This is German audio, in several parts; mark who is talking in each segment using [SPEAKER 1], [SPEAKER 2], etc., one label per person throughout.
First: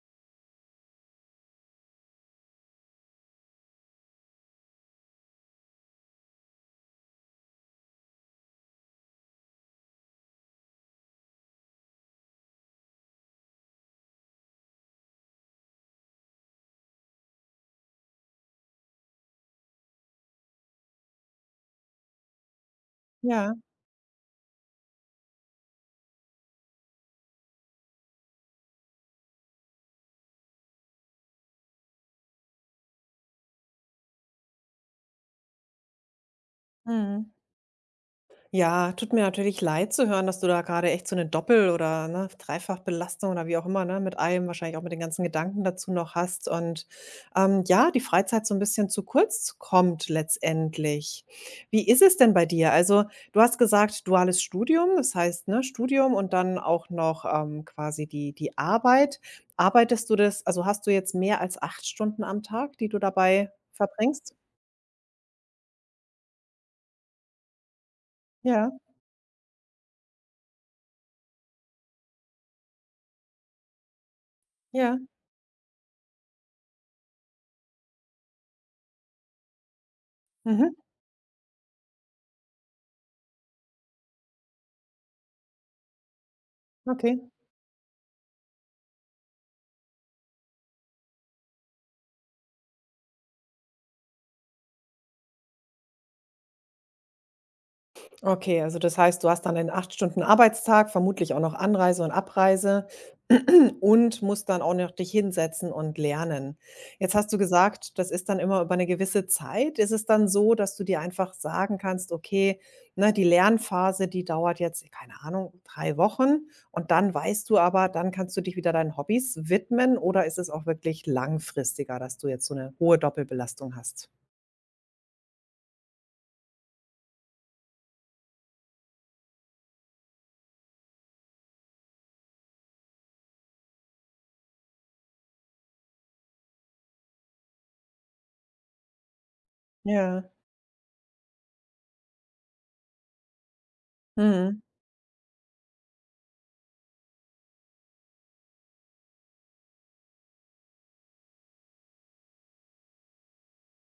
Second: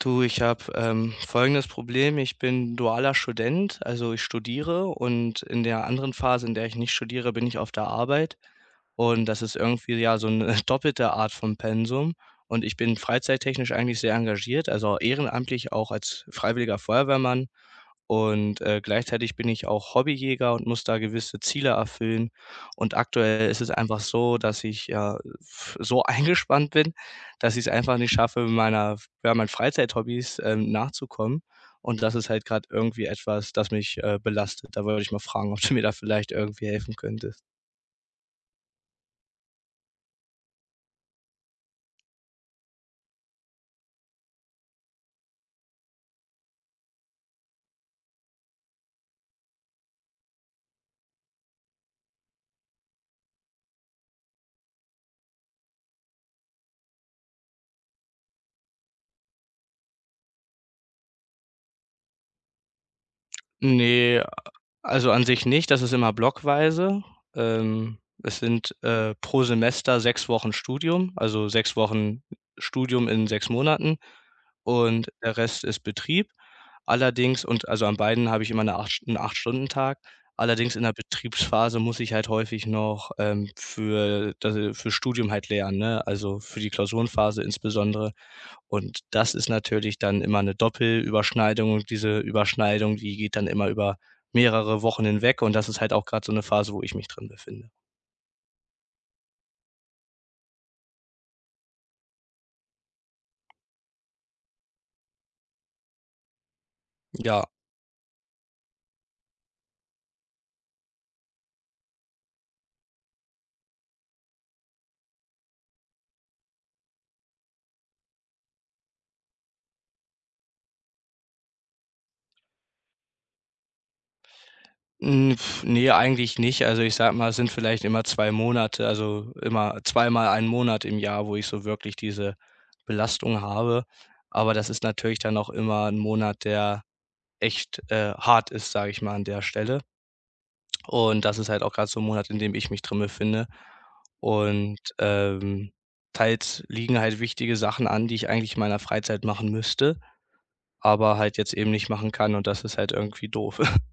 [SPEAKER 1] Du, ich habe folgendes Problem. Ich bin dualer Student, also ich studiere und in der anderen Phase, in der ich nicht studiere, bin ich auf der Arbeit. Und das ist irgendwie ja so eine doppelte Art von Pensum. Und ich bin freizeittechnisch eigentlich sehr engagiert, also ehrenamtlich auch als freiwilliger Feuerwehrmann und, gleichzeitig bin ich auch Hobbyjäger und muss da gewisse Ziele erfüllen. Und aktuell
[SPEAKER 2] Ja,
[SPEAKER 1] ist es einfach so, dass ich, ja, f so eingespannt bin, dass ich es einfach nicht schaffe, meinen Freizeithobbys, nachzukommen. Und das ist halt gerade irgendwie etwas, das mich, belastet. Da wollte ich mal fragen, ob du mir da vielleicht irgendwie helfen
[SPEAKER 2] mhm.
[SPEAKER 1] könntest.
[SPEAKER 2] Ja, tut mir natürlich leid zu hören, dass du da gerade echt so eine Doppel oder, ne, Dreifachbelastung oder wie auch immer, ne, mit allem wahrscheinlich auch mit den ganzen Gedanken dazu noch hast und, ja, die Freizeit so ein bisschen zu kurz kommt letztendlich. Wie ist es denn bei dir? Also, du hast gesagt, duales Studium, das heißt, ne, Studium und dann auch noch, quasi die Arbeit. Arbeitest du das also, hast du jetzt mehr als 8 Stunden am Tag, die du dabei
[SPEAKER 1] Ne,
[SPEAKER 2] verbringst?
[SPEAKER 1] also an sich nicht, das ist immer blockweise. Es
[SPEAKER 2] Ja,
[SPEAKER 1] sind, pro Semester 6 Wochen Studium, also 6 Wochen Studium in 6 Monaten
[SPEAKER 2] ja.
[SPEAKER 1] und der Rest ist Betrieb. Allerdings, also, an beiden habe ich immer eine acht 'n Acht-Stunden-Tag.
[SPEAKER 2] Mhm,
[SPEAKER 1] Allerdings in der Betriebsphase muss ich halt häufig noch, für Studium halt lernen, ne? Also, für die
[SPEAKER 2] okay.
[SPEAKER 1] Klausurenphase insbesondere. Und das ist natürlich dann immer eine Doppelüberschneidung und diese Überschneidung, die geht dann immer über mehrere Wochen hinweg und das ist halt auch gerade so 'ne Phase, wo ich mich drin befinde.
[SPEAKER 2] Okay, also das heißt, du hast dann einen 8 Stunden Arbeitstag, vermutlich auch noch Anreise und Abreise und musst dann auch noch dich hinsetzen und lernen. Jetzt hast du
[SPEAKER 1] Ja,
[SPEAKER 2] gesagt, das ist dann immer über eine gewisse Zeit. Ist es dann so, dass du dir einfach sagen kannst: „Okay, ne, die Lernphase, die dauert jetzt, keine Ahnung, 3 Wochen" und dann weißt du aber, dann kannst du dich wieder deinen Hobbys widmen oder ist es auch wirklich langfristiger, dass du jetzt so eine hohe Doppelbelastung hast?
[SPEAKER 1] hm, ne, eigentlich nicht. Also, ich sage mal, es sind vielleicht immer 2 Monate, also, immer zweimal einen Monat im Jahr, wo ich so wirklich diese Belastung habe. Aber das ist natürlich dann auch immer 'n Monat, der echt, hart ist, sage ich mal an der Stelle.
[SPEAKER 2] Ja,
[SPEAKER 1] Und das ist halt auch gerade so 'n Monat, in dem ich mich drin befinde.
[SPEAKER 2] mhm.
[SPEAKER 1] Und, teils liegen halt wichtige Sachen an, die ich eigentlich in meiner Freizeit machen müsste, aber halt jetzt eben nicht machen kann und das ist halt irgendwie doof.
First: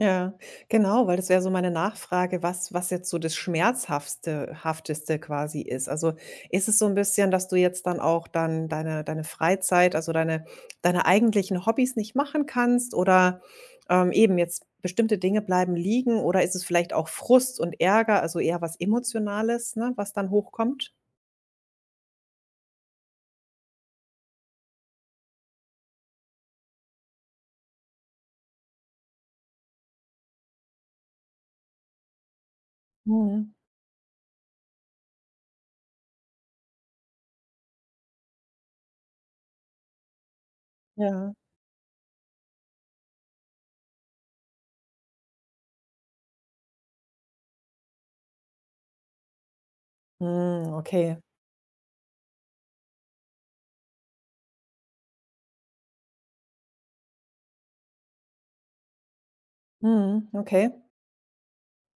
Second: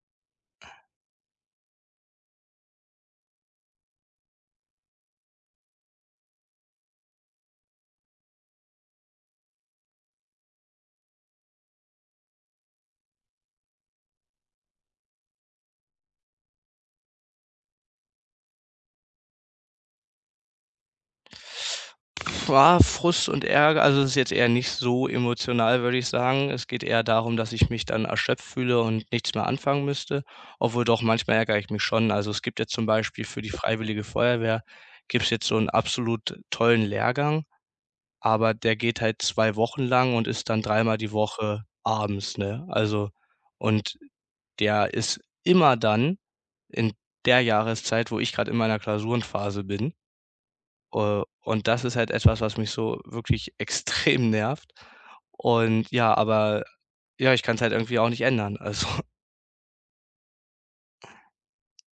[SPEAKER 2] Ja, genau, weil das wäre so meine Nachfrage, was jetzt so das schmerzhafteste Hafteste quasi ist. Also, ist es so ein bisschen, dass du jetzt dann auch dann deine Freizeit, also deine eigentlichen Hobbys nicht machen kannst oder, eben jetzt bestimmte Dinge bleiben liegen oder ist es vielleicht auch Frust und Ärger, also eher was Emotionales, ne, was dann hochkommt?
[SPEAKER 1] Ah, Frust und Ärger, also es ist jetzt eher nicht so emotional, würde ich sagen. Es geht eher darum, dass ich mich dann erschöpft fühle und nichts mehr anfangen müsste, obwohl doch, manchmal ärgere ich mich schon. Also, es gibt jetzt zum Beispiel für die
[SPEAKER 2] Mhm.
[SPEAKER 1] Freiwillige Feuerwehr gibt's jetzt so 'n absolut tollen Lehrgang. Aber der geht halt 2 Wochen lang und ist dann dreimal die
[SPEAKER 2] Ja.
[SPEAKER 1] Woche abends, ne? Und der ist immer dann in der Jahreszeit, wo ich grad in meiner Klausurenphase bin.
[SPEAKER 2] Mhm, okay.
[SPEAKER 1] Und das ist halt etwas, was mich so wirklich extrem nervt. Und ja, aber ja, ich kann's halt irgendwie auch nicht ändern. Also.
[SPEAKER 2] Mhm, okay.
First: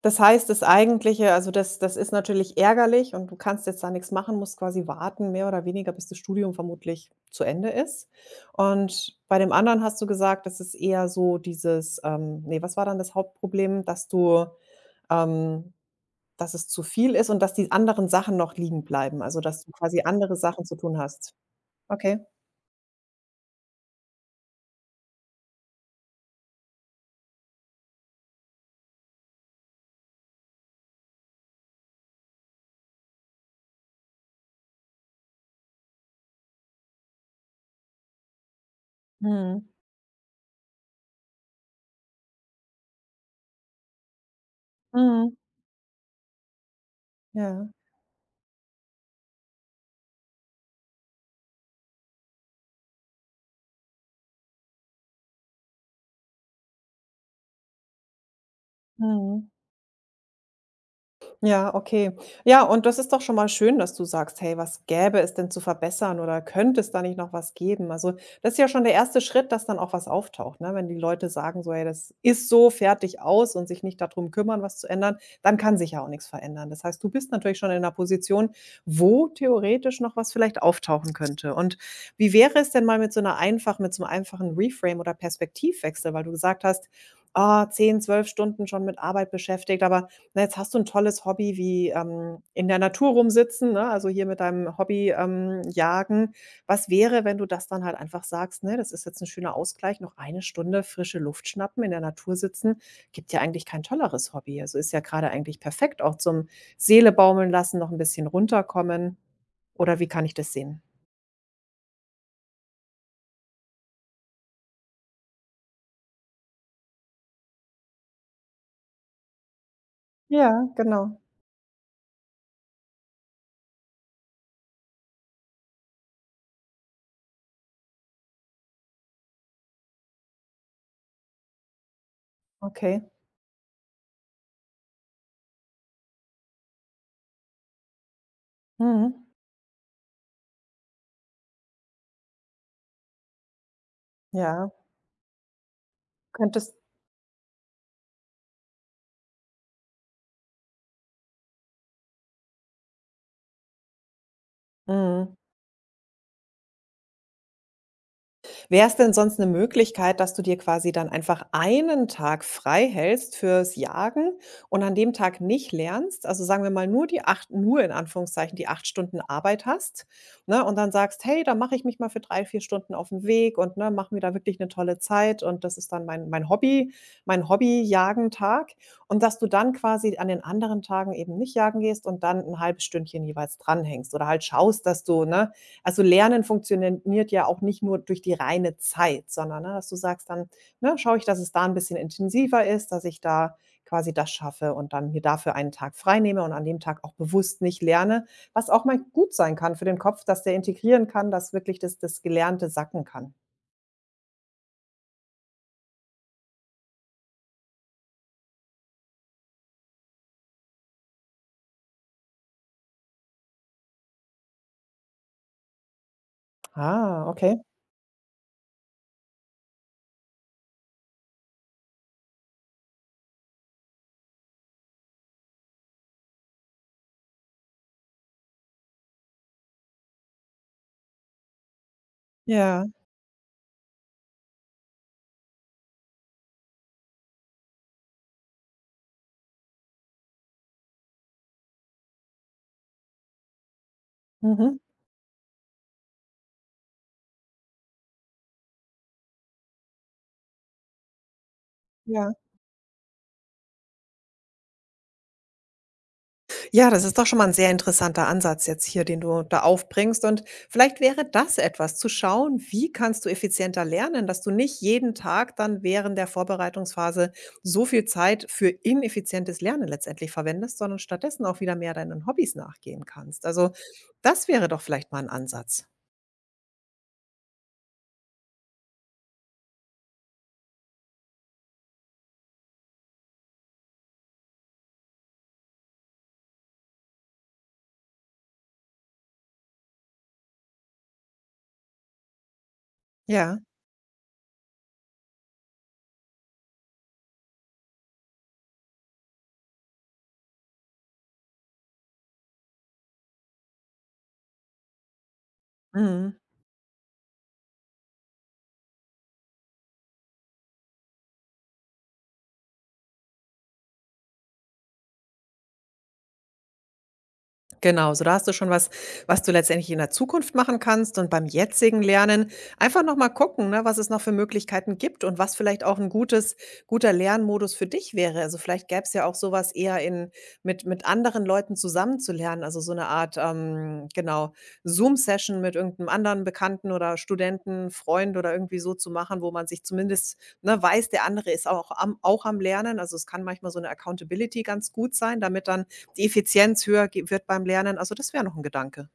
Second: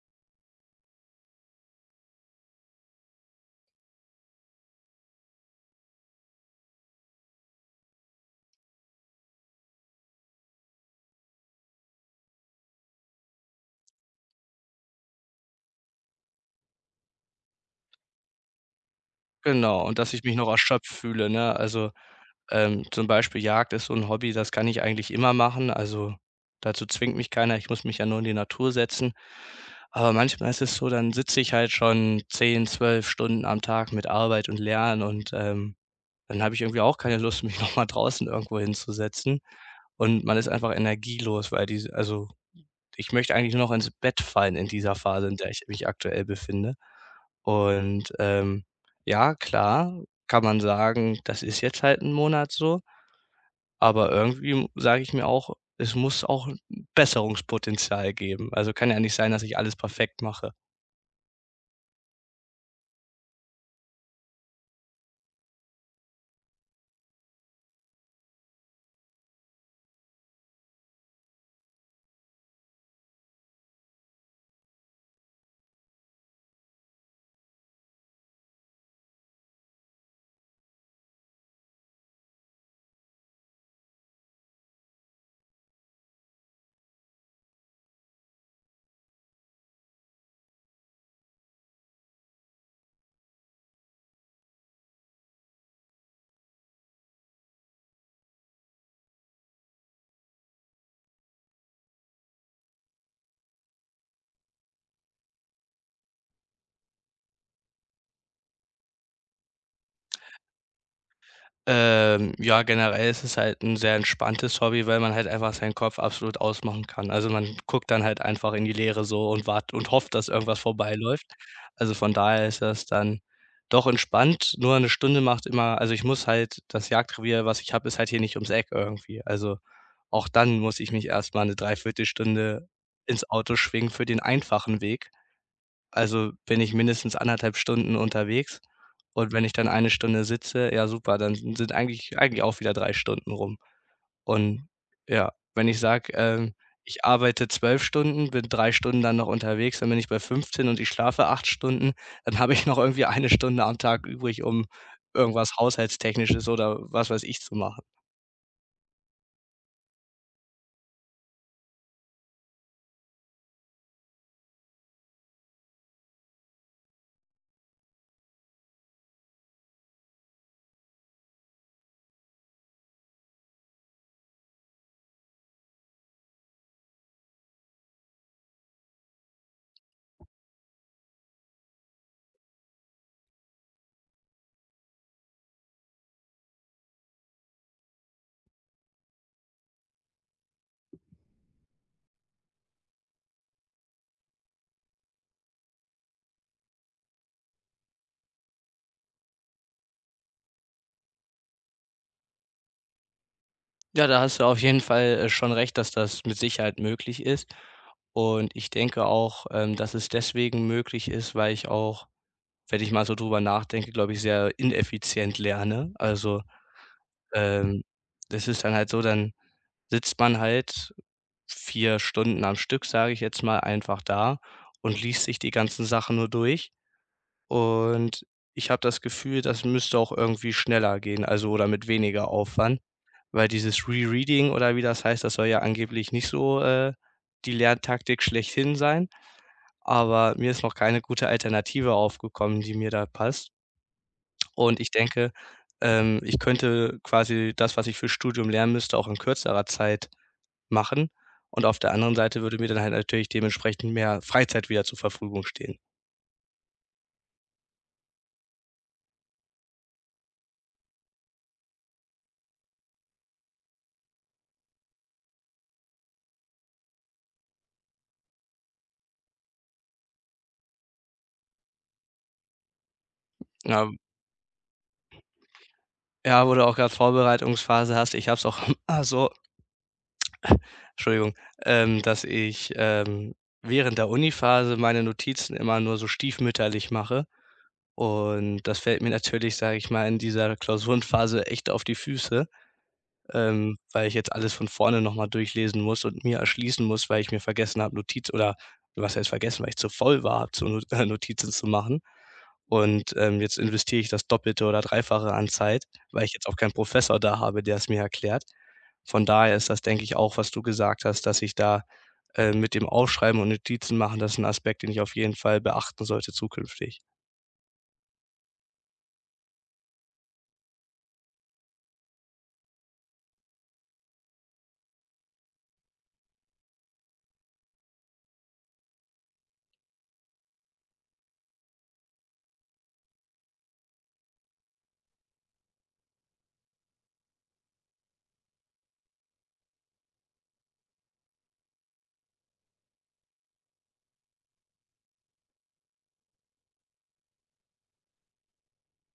[SPEAKER 2] Das heißt, das Eigentliche, also das ist natürlich ärgerlich und du kannst jetzt da nichts machen, musst quasi warten, mehr oder weniger, bis das Studium vermutlich zu Ende ist. Und bei dem anderen hast du gesagt, das ist eher so dieses, ne, was war dann das Hauptproblem? Ähm, dass es zu viel ist und dass die anderen Sachen noch liegen bleiben, also dass du
[SPEAKER 1] Genau, und
[SPEAKER 2] quasi
[SPEAKER 1] dass ich
[SPEAKER 2] andere
[SPEAKER 1] mich noch
[SPEAKER 2] Sachen zu
[SPEAKER 1] erschöpft
[SPEAKER 2] tun
[SPEAKER 1] fühle,
[SPEAKER 2] hast.
[SPEAKER 1] ne? Also,
[SPEAKER 2] Okay.
[SPEAKER 1] zum Beispiel Jagd ist so 'n Hobby, das kann ich eigentlich immer machen. Also, dazu zwingt mich keiner. Ich muss mich ja nur in die Natur setzen. Aber manchmal ist es so, dann sitze ich halt schon 10, 12 Stunden am Tag mit Arbeit und Lernen und, dann habe ich irgendwie auch keine Lust, mich noch mal draußen irgendwo hinzusetzen
[SPEAKER 2] Mhm.
[SPEAKER 1] und man ist einfach energielos, weil diese also, ich möchte eigentlich nur noch ins Bett fallen in dieser Phase,
[SPEAKER 2] Mhm.
[SPEAKER 1] in der ich mich aktuell befinde.
[SPEAKER 2] Ja.
[SPEAKER 1] Und, ja, klar, kann man sagen, das ist jetzt halt ein Monat so, aber irgendwie sage ich mir auch, es muss auch 'n Besserungspotenzial geben. Also, kann ja nicht sein, dass
[SPEAKER 2] Mhm.
[SPEAKER 1] ich alles perfekt mache.
[SPEAKER 2] Ja, okay. Ja, und das ist doch schon mal schön, dass du sagst: „Hey, was gäbe es denn zu verbessern oder könnte es da nicht noch was geben?" Also, das ist ja schon der erste Schritt, dass dann auch was auftaucht, ne? Wenn die Leute sagen so: „Hey, das ist so, fertig, aus" und sich nicht darum kümmern, was zu ändern, dann kann sich ja auch nichts verändern. Das heißt, du bist natürlich schon in 'ner Position, wo theoretisch noch was vielleicht auftauchen könnte. Und wie wäre es denn mal mit so einem einfachen Reframe oder Perspektivwechsel, weil du gesagt hast: „Ah, 10, 12 Stunden schon mit Arbeit beschäftigt, aber na, jetzt hast du ein tolles Hobby wie, in der Natur rumsitzen, ne, also hier mit deinem Hobby, Jagen. Was wäre, wenn du das dann halt einfach sagst, ne, das ist jetzt ein schöner Ausgleich, noch eine Stunde frische Luft schnappen, in der Natur sitzen, gibt ja eigentlich kein tolleres Hobby. Also ist ja gerade eigentlich perfekt auch zum Seele baumeln lassen, noch ein bisschen runterkommen. Oder wie kann ich das sehen?
[SPEAKER 1] Ja, generell ist es halt ein sehr entspanntes Hobby, weil man halt einfach seinen Kopf absolut ausmachen kann. Also, man guckt dann halt einfach in die Leere so und wart und hofft, dass irgendwas
[SPEAKER 2] Ja, genau.
[SPEAKER 1] vorbeiläuft. Also, von daher ist das dann doch entspannt. Nur eine Stunde macht immer also, ich muss halt das Jagdrevier, was ich habe, ist halt hier nicht ums Eck irgendwie. Also, auch dann muss ich mich erst mal 'ne Dreiviertelstunde
[SPEAKER 2] Okay.
[SPEAKER 1] ins Auto schwingen für den einfachen Weg. Also, bin ich mindestens anderthalb Stunden unterwegs
[SPEAKER 2] Mhm.
[SPEAKER 1] und wenn ich dann eine Stunde sitze, ja super, dann sind eigentlich auch wieder 3 Stunden rum. Und
[SPEAKER 2] Ja,
[SPEAKER 1] ja, wenn ich sage,
[SPEAKER 2] könntest
[SPEAKER 1] ich arbeite 12 Stunden, bin 3 Stunden dann noch unterwegs, dann bin ich bei 15 und ich schlafe 8 Stunden, dann habe ich noch irgendwie eine Stunde am Tag übrig, um
[SPEAKER 2] mhm.
[SPEAKER 1] irgendwas Haushaltstechnisches oder was weiß ich zu machen.
[SPEAKER 2] Wäre es denn sonst eine Möglichkeit, dass du dir quasi dann einfach einen Tag frei hältst fürs Jagen und an dem Tag nicht lernst? Also, sagen wir mal, nur die 8, nur in Anführungszeichen die 8 Stunden Arbeit hast, ne, und dann sagst: „Hey, da mache ich mich mal für 3, 4 Stunden auf den Weg und, ne, mache mir da wirklich eine tolle Zeit und das ist dann mein Hobby mein hobby jagentag. Und dass du dann quasi an den anderen Tagen eben nicht jagen gehst und dann ein halbes Stündchen jeweils dranhängst oder halt schaust, dass du, ne, also, Lernen funktioniert ja auch nicht nur durch die reine Zeit, sondern, ne, dass du sagst dann, ne, schaue ich, dass es da ein bisschen intensiver ist, dass ich da quasi das schaffe und dann mir dafür einen Tag freinehme und an dem Tag auch bewusst nicht lerne, was auch mal gut sein kann für den Kopf, dass der integrieren kann, dass wirklich das Gelernte sacken kann.
[SPEAKER 1] Ja, da hast du auf jeden Fall, schon recht, dass das mit Sicherheit möglich ist. Und ich denke auch, dass es deswegen möglich ist, weil ich auch wenn ich mal so drüber nachdenke, glaube ich, sehr ineffizient lerne. Also,
[SPEAKER 2] Ah, okay.
[SPEAKER 1] ähm, das ist dann halt so, dann sitzt man halt 4 Stunden am Stück, sage ich jetzt mal, einfach da und liest sich die ganzen Sachen nur durch. Und ich habe das Gefühl, das müsste auch irgendwie schneller gehen, oder mit weniger Aufwand,
[SPEAKER 2] Ja.
[SPEAKER 1] weil dieses Rereading oder wie das heißt, das soll ja angeblich nicht so, die Lerntaktik schlechthin sein, aber mir ist noch keine gute Alternative aufgekommen, die mir da passt.
[SPEAKER 2] Mhm.
[SPEAKER 1] Und ich denke, ich könnte quasi das, was ich fürs Studium lernen müsste, auch in kürzerer Zeit machen. Und auf der anderen
[SPEAKER 2] Ja.
[SPEAKER 1] Seite würde mir dann halt natürlich dementsprechend mehr Freizeit wieder zur Verfügung stehen.
[SPEAKER 2] Ja, das ist doch schon mal ein sehr interessanter Ansatz jetzt hier, den du da aufbringst und vielleicht wäre das etwas, zu schauen, wie kannst du effizienter lernen, dass du nicht jeden Tag dann während der Vorbereitungsphase so viel Zeit für ineffizientes Lernen letztendlich verwendest, sondern stattdessen auch wieder mehr deinen Hobbys nachgehen kannst. Also,
[SPEAKER 1] Ja,
[SPEAKER 2] das wäre doch vielleicht mal ein Ansatz.
[SPEAKER 1] ja, wo du auch gerade Vorbereitungsphase hast, ich habe es auch ah, so, Entschuldigung, dass ich, während der Uni-Phase meine Notizen immer nur so stiefmütterlich mache und das fällt mir natürlich, sage ich mal, in dieser Klausurenphase echt auf die Füße.
[SPEAKER 2] Ja,
[SPEAKER 1] Weil ich jetzt alles von vorne noch mal durchlesen muss und mir erschließen muss, weil ich mir vergessen habe, Notiz oder was heißt vergessen, weil ich zu voll war, zu No Notizen zu machen. Und, jetzt investiere ich das Doppelte oder Dreifache an Zeit, weil ich
[SPEAKER 2] mhm.
[SPEAKER 1] jetzt auch keinen Professor da habe, der es mir erklärt. Von daher ist das, denke ich, auch, was du gesagt hast, dass ich da, mit dem Aufschreiben und Notizen machen, das ist ein Aspekt, den ich auf jeden Fall beachten sollte zukünftig.
[SPEAKER 2] Genau, so da hast du schon was, was du letztendlich in der Zukunft machen kannst und beim jetzigen Lernen einfach noch mal gucken, ne, was es noch für Möglichkeiten gibt und was vielleicht auch ein gutes guter Lernmodus für dich wäre. Also, vielleicht gäbe es ja auch sowas eher in mit anderen Leuten zusammen zu lernen, also, so eine Art, genau, Zoom-Session mit irgendeinem anderen Bekannten oder Studenten, Freund oder irgendwie so zu machen, wo man sich zumindest, ne, weiß, der andere ist auch am Lernen. Also, es kann manchmal so eine Accountability ganz gut sein, damit dann die Effizienz höher ge wird beim Lernen. Also, das wäre noch 'n Gedanke.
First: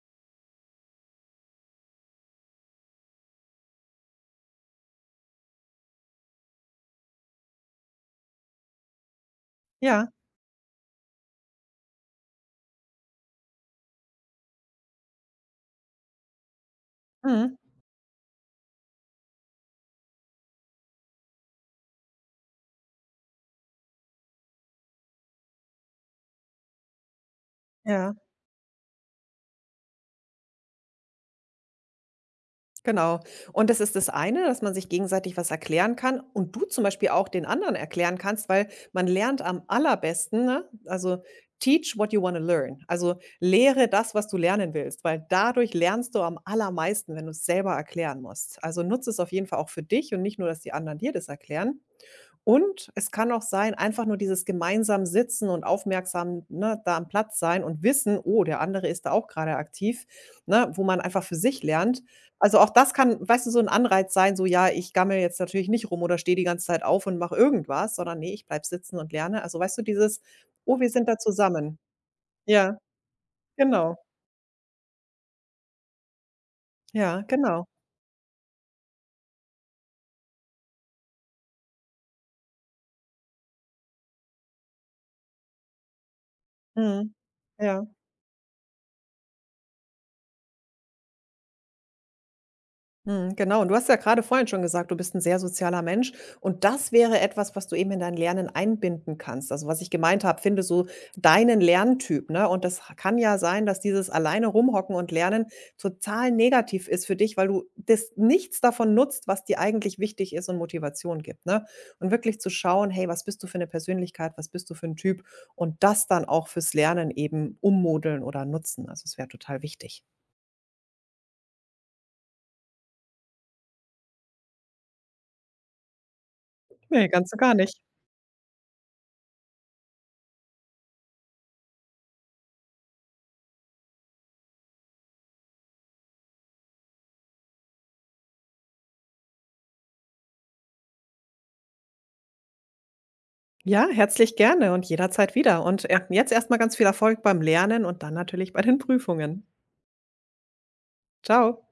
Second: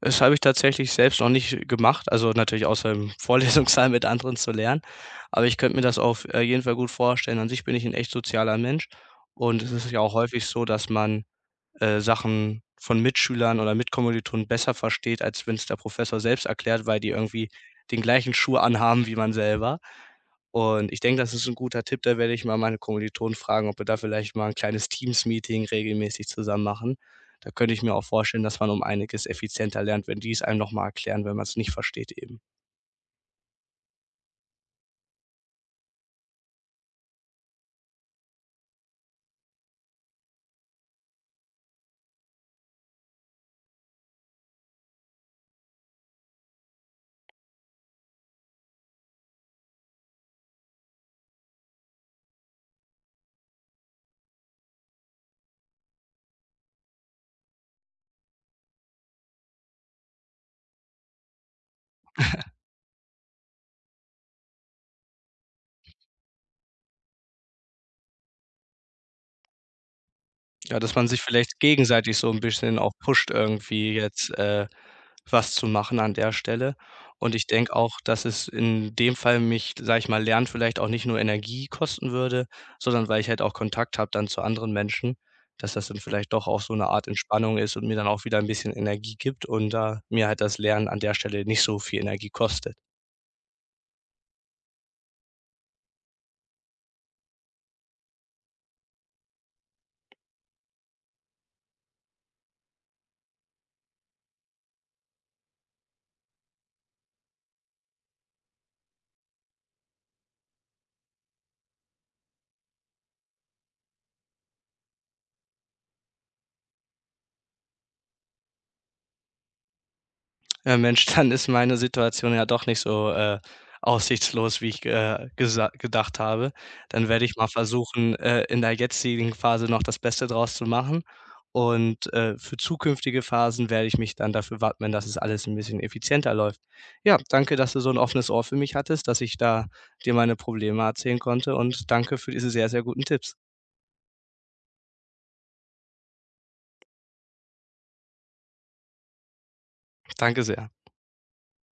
[SPEAKER 1] Das habe ich tatsächlich selbst noch nicht gemacht, also natürlich außer im Vorlesungssaal mit anderen zu lernen. Aber ich könnte mir das auf, jeden Fall gut vorstellen. An sich bin ich ein echt sozialer Mensch und es ist ja
[SPEAKER 2] Ja,
[SPEAKER 1] auch häufig so, dass man Sachen von Mitschülern oder Mitkommilitonen besser versteht, als wenn es der Professor selbst erklärt, weil die irgendwie
[SPEAKER 2] mhm,
[SPEAKER 1] den gleichen Schuh anhaben wie man selber. Und ich denke, das ist ein guter Tipp, da werde ich mal meine Kommilitonen fragen, ob wir da vielleicht mal ein kleines Teams-Meeting regelmäßig zusammen machen. Da könnte ich mir auch
[SPEAKER 2] ja,
[SPEAKER 1] vorstellen, dass man um einiges effizienter lernt, wenn die es einem noch mal erklären, wenn man es nicht versteht eben.
[SPEAKER 2] genau. Und das ist das eine, dass man sich gegenseitig was erklären kann und du zum Beispiel auch den anderen erklären kannst, weil man lernt am allerbesten, ne, also, teach what you wanna learn. Also, lehre das, was du lernen willst, weil dadurch lernst du am allermeisten, wenn du's selber erklären musst. Also, nutze es auf jeden Fall auch für dich und nicht nur, dass die anderen dir das erklären. Und es kann auch sein, einfach nur dieses gemeinsam sitzen und aufmerksam, ne, da am Platz sein und wissen: „Oh, der andere ist da auch gerade aktiv", ne, wo man einfach für sich lernt. Also, auch das kann, weißt du, so ein Anreiz sein, so: „Ja, ich gammele jetzt natürlich nicht rum oder stehe die ganze Zeit auf und mache irgendwas, sondern nee, ich bleib sitzen und lerne." Also, weißt du, dieses:
[SPEAKER 1] Ja,
[SPEAKER 2] „Oh, wir
[SPEAKER 1] dass man
[SPEAKER 2] sind da
[SPEAKER 1] sich vielleicht
[SPEAKER 2] zusammen."
[SPEAKER 1] gegenseitig so 'n
[SPEAKER 2] Ja,
[SPEAKER 1] bisschen auch pusht, irgendwie
[SPEAKER 2] genau.
[SPEAKER 1] jetzt, was zu machen an der Stelle.
[SPEAKER 2] Ja,
[SPEAKER 1] Und ich
[SPEAKER 2] genau.
[SPEAKER 1] denke auch, dass es in dem Fall mich, sage ich mal, Lernen vielleicht auch nicht nur Energie kosten würde, sondern weil ich halt auch Kontakt habe dann zu anderen Menschen, dass das dann vielleicht doch auch so 'ne Art
[SPEAKER 2] Mhm.
[SPEAKER 1] Entspannung ist und
[SPEAKER 2] Ja.
[SPEAKER 1] mir dann auch wieder 'n bisschen Energie gibt und da mir halt das Lernen an der Stelle nicht so viel Energie kostet.
[SPEAKER 2] Mhm, genau. Und du hast ja gerade vorhin schon gesagt, du bist ein sehr sozialer Mensch und das wäre etwas, was du eben in dein Lernen einbinden kannst. Also, was ich gemeint habe, finde so deinen Lerntyp, ne? Und das kann ja sein, dass dieses alleine rumhocken und lernen total negativ ist für dich, weil du das nichts davon nutzt, was dir eigentlich wichtig ist und Motivation gibt, ne? Und wirklich zu schauen: „Hey, was bist du für eine Persönlichkeit? Was bist du für 'n Typ?" Und das dann auch fürs Lernen eben ummodeln oder nutzen. Also, es wäre total wichtig.
[SPEAKER 1] Ja, Mensch, dann ist meine Situation ja doch nicht so, aussichtslos, wie ich, ge gesa gedacht habe. Dann
[SPEAKER 2] Ne,
[SPEAKER 1] werde
[SPEAKER 2] ganz
[SPEAKER 1] ich
[SPEAKER 2] und
[SPEAKER 1] mal
[SPEAKER 2] gar nicht.
[SPEAKER 1] versuchen, in der jetzigen Phase noch das Beste draus zu machen und, für zukünftige Phasen werde ich mich dann dafür wappnen, dass es alles ein bisschen effizienter läuft. Ja, danke, dass du so ein offenes Ohr für mich hattest, dass ich da dir meine Probleme erzählen konnte und danke für diese sehr, sehr guten Tipps.
[SPEAKER 2] Ja, herzlich gerne und jederzeit wieder. Und, jetzt erstmal ganz viel Erfolg beim Lernen und dann natürlich bei den Prüfungen.
[SPEAKER 1] Danke sehr.
[SPEAKER 2] Ciao.